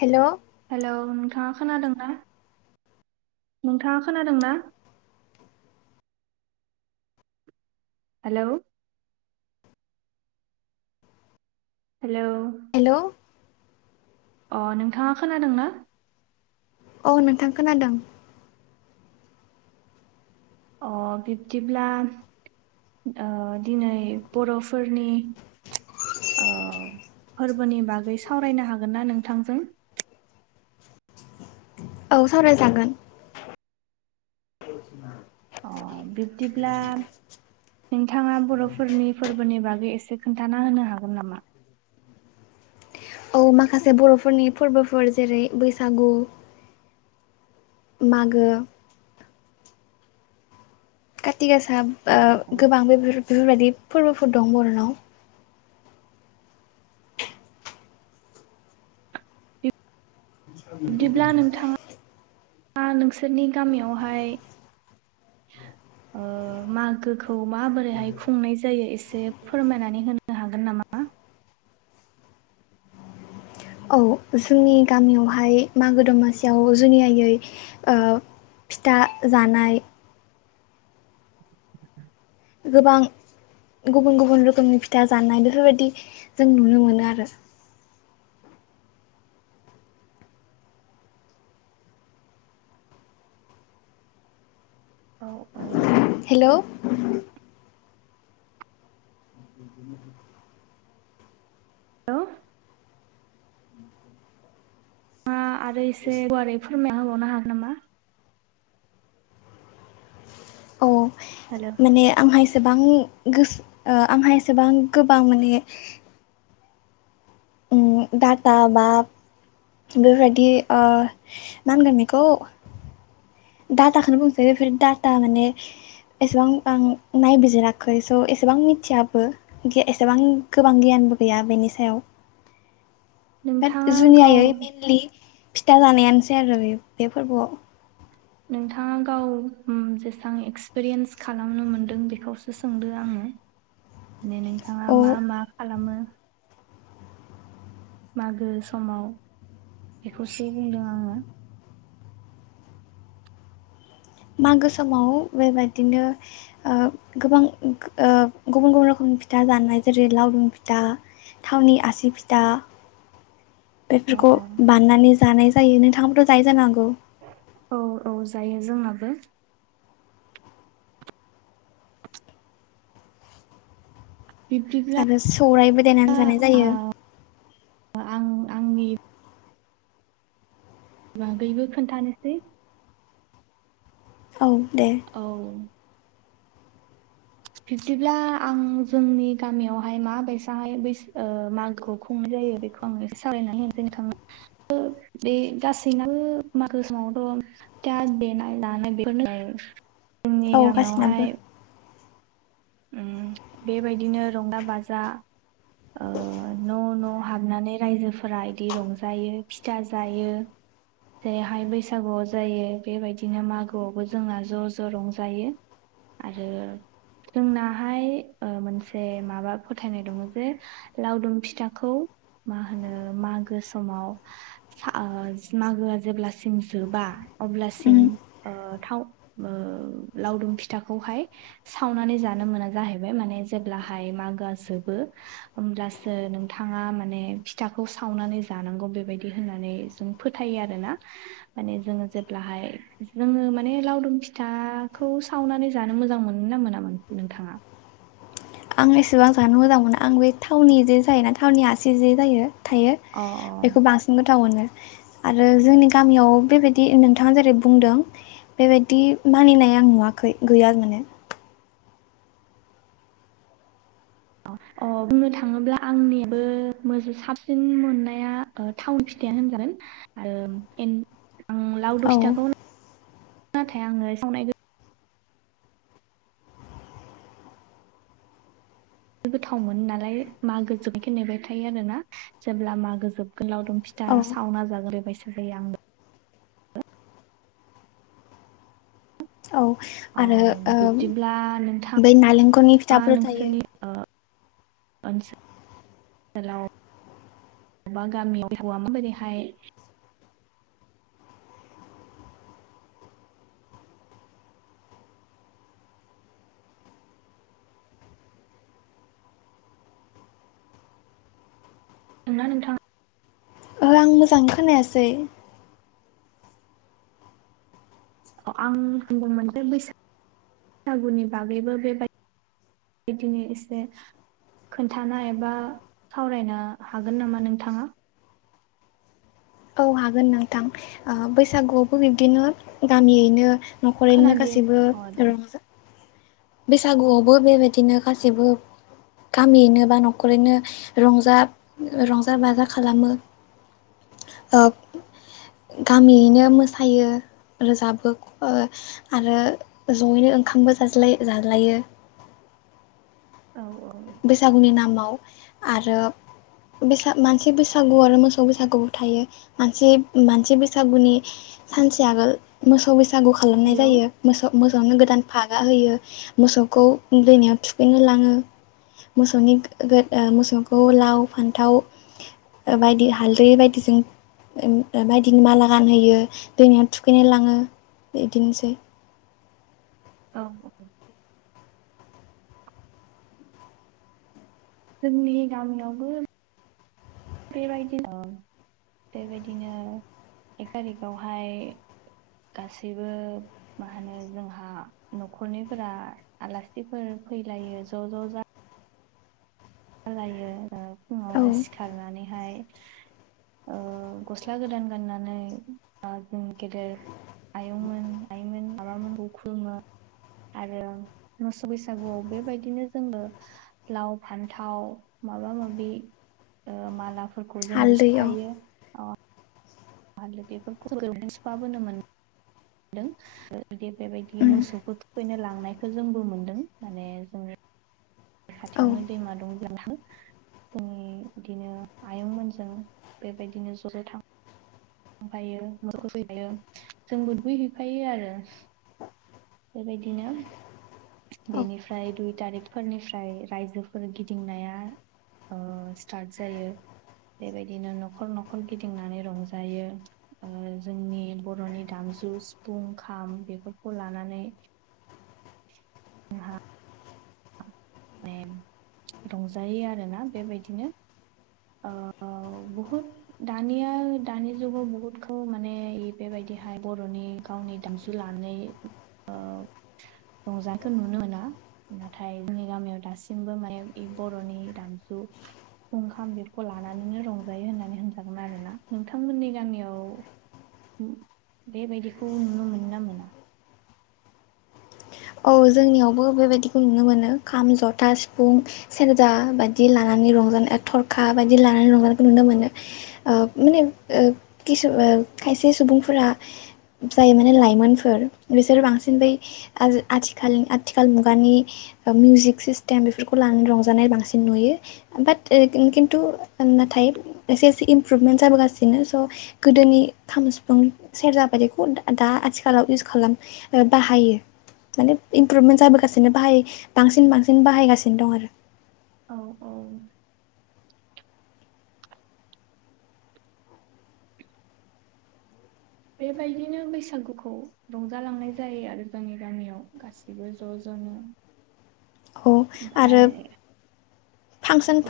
Hello hello नोंथाङा खोनादोंना नोंथाङा खोनादों ना? हेलौ हेलौ हेलौ अ नोंथाङा खोनादों ना? औ नोंथां खोनादों अ बिब्दिब्ला दिनै बर'फोरनि ओ फोरबोनि बागै सावरायनो हागोन ना नोंथांजों? औ सावरायजागोन [unintelligible] बिबदिब्ला नोंथाङा बर'फोरनि फोरबोनि बागै एसे खोनथाना होनो हागोन नामा? औ माखासे बर'फोरनि फोरबोफोर जेरै बैसागु मागो काति गासा औ ओ औ गोबां बेफोर बेफोर बायदि फोरबोफोर दं बर'नाव बिब्दिब्ला नोंथाङा नोंसोरनि गामियावहाय [unintelligible] ओ मागोखौ माबोरैहाय खुंनाय जायो एसे फोरमायनानै होनो हागोन नामा औ जोंनि गामियावहाय मागो दमासियाव जुनियायै ओ फिथा जानाय गोबां गुबुन गुबुन रोखोमनि फिथा जानाय बेफोरबायदि जों नुनो मोनो आरो औ औ हेलौ [unintelligible] मा आरो एसे गुवारै फोरमायना होबावनो हागोन नामा औ हेल माने आंहा एसेबां गोसो आंहा एसेबां गोबां माने ओम डाटा बा बेफोरबायदि ओ मा होनगोन बेखौ डाटाखौनो बुंसै बेफोर डाटा माने एसेबां आं नायबिजिराखै स' एसेबां मिथियाबो एसेबां गोबां गियानबो गैया बेनि सायाव बाट नोंथाङा गाव जुनियायै मेइेनलि फिथा जानायानोसै आरो बे फोरबोआव नोंथाङा गाव जेसबां एक्सपिरियेन्स खालामनो मोनदों बेखौसो सोंदो आङो बिदिनो नोंथाङा औ मा मा खालामो मागो समाव बेखौसो बुंदों आङो मागो समाव बेबायदिनो गोबां गुबुन गुबुन रोखोमनि फिथा जानाय जेरै लावदुम फिथा थावनि आसि फिथा [inaudible] अ बेफोरखौ अ बाननानै जानाय जायो नोंथाङाबोथ' जायो जानो हागौ औ औ जायो जोंनाबो बिबदि आरो सौरायबो देनानै जानाय जायो आं आंनि बागैबो खोन्थानोसै औ दे औ बिब्दिब्ला आं जोंनि गामियावहाय मा बायसाहाय बैस [unintelligible] मागोखौ खुंनाय जायो बेखौ बेखौ आं एसे सावरायनानै होनोसै नोंथांनो बे गासैनाबो मागो समावथ' देनाय [unintelligible] बेनो जोंनि औ गासिनाबो गामियावहाय ओम बेबायदिनो रंजा बाजा ओ न' न' हाबनानै रायजोफोरा इदि रंजायो फिथा जायो जेरैहाय बैसागुआव जायो बेबायदिनो मागोआवबो जोंना ज' ज' रंजायो आरो जोंनाहाय मोनसे माबा फोथायनाय दङ जे लावदुम फिथाखौ मा होनो मागो समाव सा ओ मागोआ जेब्लासिम जोबा उम अब्लासिम थाव ओ लावदुम फिथाखौहाय सा सावनानै जानो मोना जाहैबाय माने जेब्लाहाय मागोआ जोबो होमब्लासो नोंथाङा माने फिथाखौ सावनानै जानांगौ बेबायदि होननानै जों फोथायो आरोना माने जोङो जेब्लाहाय जोङो माने लावदुम फिथाखौ सावनानै जानो मोजां मोनोना मोना [unintelligible] नोंथाङा आं एसेबां जानो मोजां मोना आं बे थावनि जे थायोना थावनि आसि जे जायो थायो अ बेखौ बांसिन गोथाव मोनो आरो जोंनि गामियाव बेबायदि दि नोंथाङा जेरै बुंदों बेबायदि मानिनाय आं नुवाखै गैया माने। अ अ बुंनो थाङोब्ला आंनिबो मो साबसिन मोननाया ओ थावनि फिथायानो होनजागोन आरो एन आं औ लावदुम फिथाखौ [inaudible] नाथाय आङो सावनाय खो गोथाव मोनो नालाय मागो जोबनायखो नेबाय थायो आरोना जेब्ला मागो जोबगोन लावदुम फि था औ सावना जागोन बेबायसा जायो आं। औ अ आरो ओ बिब्दिब्ला नोंथाङा बै नालेंखलनि फिथाफोर थायो। ओनसोलाव एबा गामियाव [unintelligible] माबोरैहाय नोंगोना नोंथां थां आं मोजां खोनायासै। अ आं बुंदोंमोन जे बैसागुनि बागैबो बेबायदि बिदिनो एसे खोनथाना एबा सावरायनो हागोन नामा नोंथाङा औ हागोन नोंथां ओ बैसागुआवबो बिब्दिनो गामियैनो न'खरैनो खोनादि गासैबो अ दे रंजा बैसागुआवबो बेबायदिनो गासैबो गामियैनो बा न'खरैनो रंजा रंजा बाजा खालामो। ओब गामियैनो मोसायो रोजाबो ओ आरो जयैनो ओंखामबो जाज्ला-जाज्लायो। औ औ। बैसागुनि नामाव आरो बैसाग मानसि बैसागु आरो मोसौ बैसागुबो थायो। मानसि मानसि बैसागुनि सानसे आगोल मोसौ बैसागु खालामनाय हेलौ जायो। मोसौ मोसौनो गोदान फागा होयो मोसौखौ दैमायाव थुखैनो लाङो। मोसौनि गो गो ओ मोसौखौ लाव, फान्थाव ओ बायदि हालदै बायदिजों ओ बायदिनि माला गानहोयो दैमायाव थुखैनाय लाङो बिदिनोसै। औ। जोंनि गामियावबो बेबायदिनो अ बेबायदिनो एक थारिखआवहाय गासैबो मा होनो जोंहा न'खरनिफोरा आलासिफोर फैलायो ज' ज' जा खालायो ओ औ फुङावनो सिखारनानैहाय ओ गस्ला गोदान गाननानै ओ जों गेदेर आयंमोन आइमोन आबामोनखौ खुलुमो आरो मोसौ बैसागुआव बेबायदिनो जोंबो लाव, फान थाव माबा माबि ओ मालाफोरखौ जोंबो हालदै औ सुफायो। [unintelligible] मोन दों ओ बे बेबायदि उम मोसौखौ थुखैनो लांनायखो जोंबो मोनदों माने जों औ खाथियावनो दैमा दं जोंहा। उम बिदिनो आयं मोनजों बेबायदिनो ज'-ज' थां फायो [unintelligible] जोंबो दुगै हैफायो आरो। बेबायदिनो औ बेनिफ्राय दुइ तारिखफोरनिफ्राय रायजोफोर गिदिंनाया ओ स्टार्ट जायो बेबायदिनो न'खर-न'खर गिदिंनानै रंजायो। ओ जोंनि बर'नि दामजु सिफुं, खाम बेफोरखौ लानानै माने रंजायो आरोना बेबायदिनो औ औ। औ बहुत दानिया दानि जुगाव बुहुदखौ माने बेबायदिहाय बर'नि गावनि दामजु लानानै ओ रंजानायखौ नुनो मोना नाथाय जोंनि गामियाव दासिमबो माने बर'नि दामजु खाम बेखौ लानानैनो रंजायो होननानै होनजागोन आरो ना नोंथांमोननि गामियाव बेबायदिखौ नुनो मोनो ना मोना? औ जोंनियावबो बेबायदिखौ नुनो मोनो खाम जथा सिफुं सेरजा बायदि लानानै रंजानाय थरखा बायदि लानानै रंजानायखौ नुनो मोनो। ओ माने खिसु खायसे सुबुंफोरा जाय माने लाइमोनफोर बिसोर बांसिन बै आथिखाल आथिखाल मुगानि मिउजिक सिस्टेम बेफोरखौ लानानै रंजानाय बांसिन नुयो। बाट खिन्थु नाथाय एसे एसे इमप्रुभमेन्ट जाबोगासिनो स' गोदोनि खाम सिफुं सेरजाबायदिखौ दा आथिखालाव इउस खालाम बाहायो माने इमप्रुभमेन्ट जाबोगासिनो बाहाय बांसिन बांसिन बाहायगासिनो दं आरो। औ औ बेबायदिनो बैसागुखौ रंजालांनाय जायो आरो जोंनि गामियाव गासैबो ज' ज'नो। [inaudible] औ आरो ओमफाय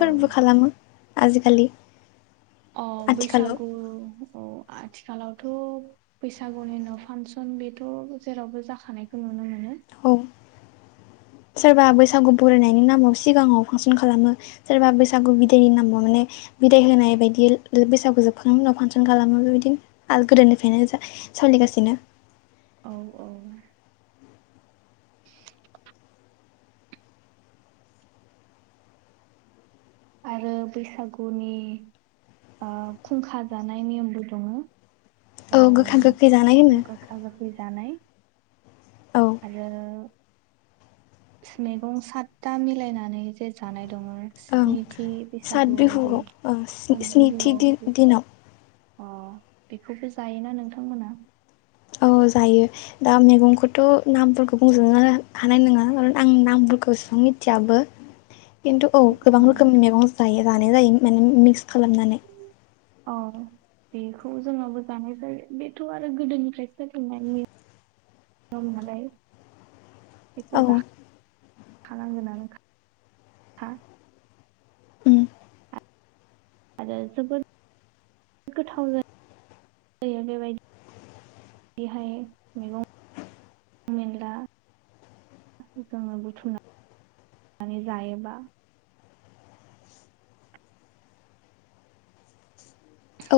औ खालामो आजिखालि। अ आथिखालाव बैसागु औ आथिखालावथ' बैसागुनि उनाव फांसन बेथ' जेरावबो जाखानायखौ नुनो मोनो औ सोरबा बैसागु बरायनायनि नामाव सिगाङाव फांसन खालामो सोरबा बैसागु बिदायनि नाम माने बिदाय होनाय बायदि बैसागु जोबखांनायनि उनाव फांसन खालामो बेबायदिनो आरो गोदोनिफ्रायनो जा सोलिगासिनो औ औ आरो बैसागोनि खुंखा जानाय नियमबो दंङो औ गोखा गोखै जानाय होनो गोखा गोखै जानाय औ आरो मैगं सादथा मिलायनानै जे जानाय दंङो ओं नैथि सात बैसागुआव बे बिहुआव स्निथि दिन [unintelligible] बे दिनाव अ बेखौबो जायोना नोंथांमोना औ जायो दा मैगंखौथ' नामफोरखौ बुंजोबनो हानाय नङा आं नामफोरखौ एसेबां मिथियाबो। खिन्थु औ गोबां रोखोमनि मैगं जायो जानाय जायो माने मिक्स खालामनानै। अ बेखौ जोंङाबो जानाय जायो बेथ' आरो गोदोनिफ्राय सोफेनायनि दं नालाय औ बेखौ जाखा नांगोनानोखा [unintelligible] उम आरो जोबोद गोथाव जायो जायो बेबायदि बिदिहाय मैगं मैला जोंङो बुथुमनानै जायोबा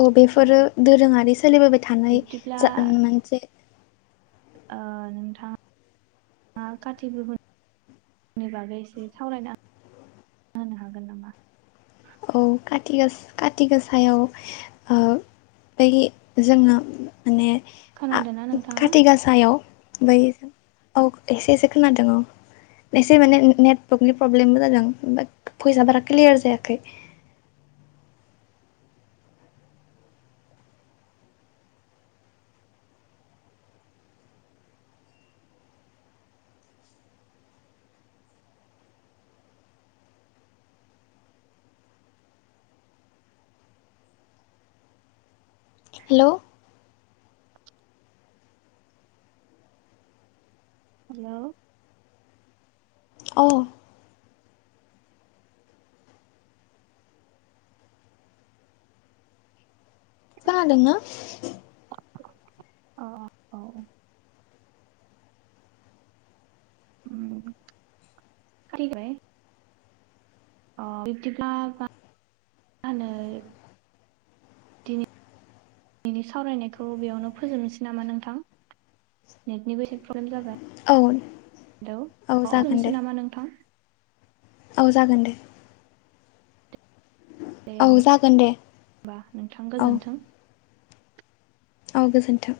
औ अ बेफोरो दोरोंङारि सोलिबोबाय थानाय बिब्दिब्ला जा मोनसे ओ नोंथांङा मा काति बिहुनि बागै एसे सावरायनो हागोन नामा [unintelligible] हागोन नामा खाथि गासायाव ओ बै जोंङो माने खोनादोंना नोंथांङा सायाव बै औ एसे एसे खोनादों औ एसे माने नेटवर्कनि प्रब्लेमबो जादों ओमफ्राय भयेसा बारा क्लियार जायाखै हेल हेल औ खोनादों ना अ अ औ औ उम [unintelligible] बिदिब्ला मा होन होनो बेनि सावरायनायखौ बेयावनो फोजोबनोसै नामा नोंथां नेटनिबो एसे प्रब्लेम जाबाय औ हेल अ औ जागोन दे दोनथनसै नामा नोंथां औ जागोन दे दे औ होन जागोन दे [unintelligible] होनबा नोंथां औ गोजोन्थों औ गोजोन्थों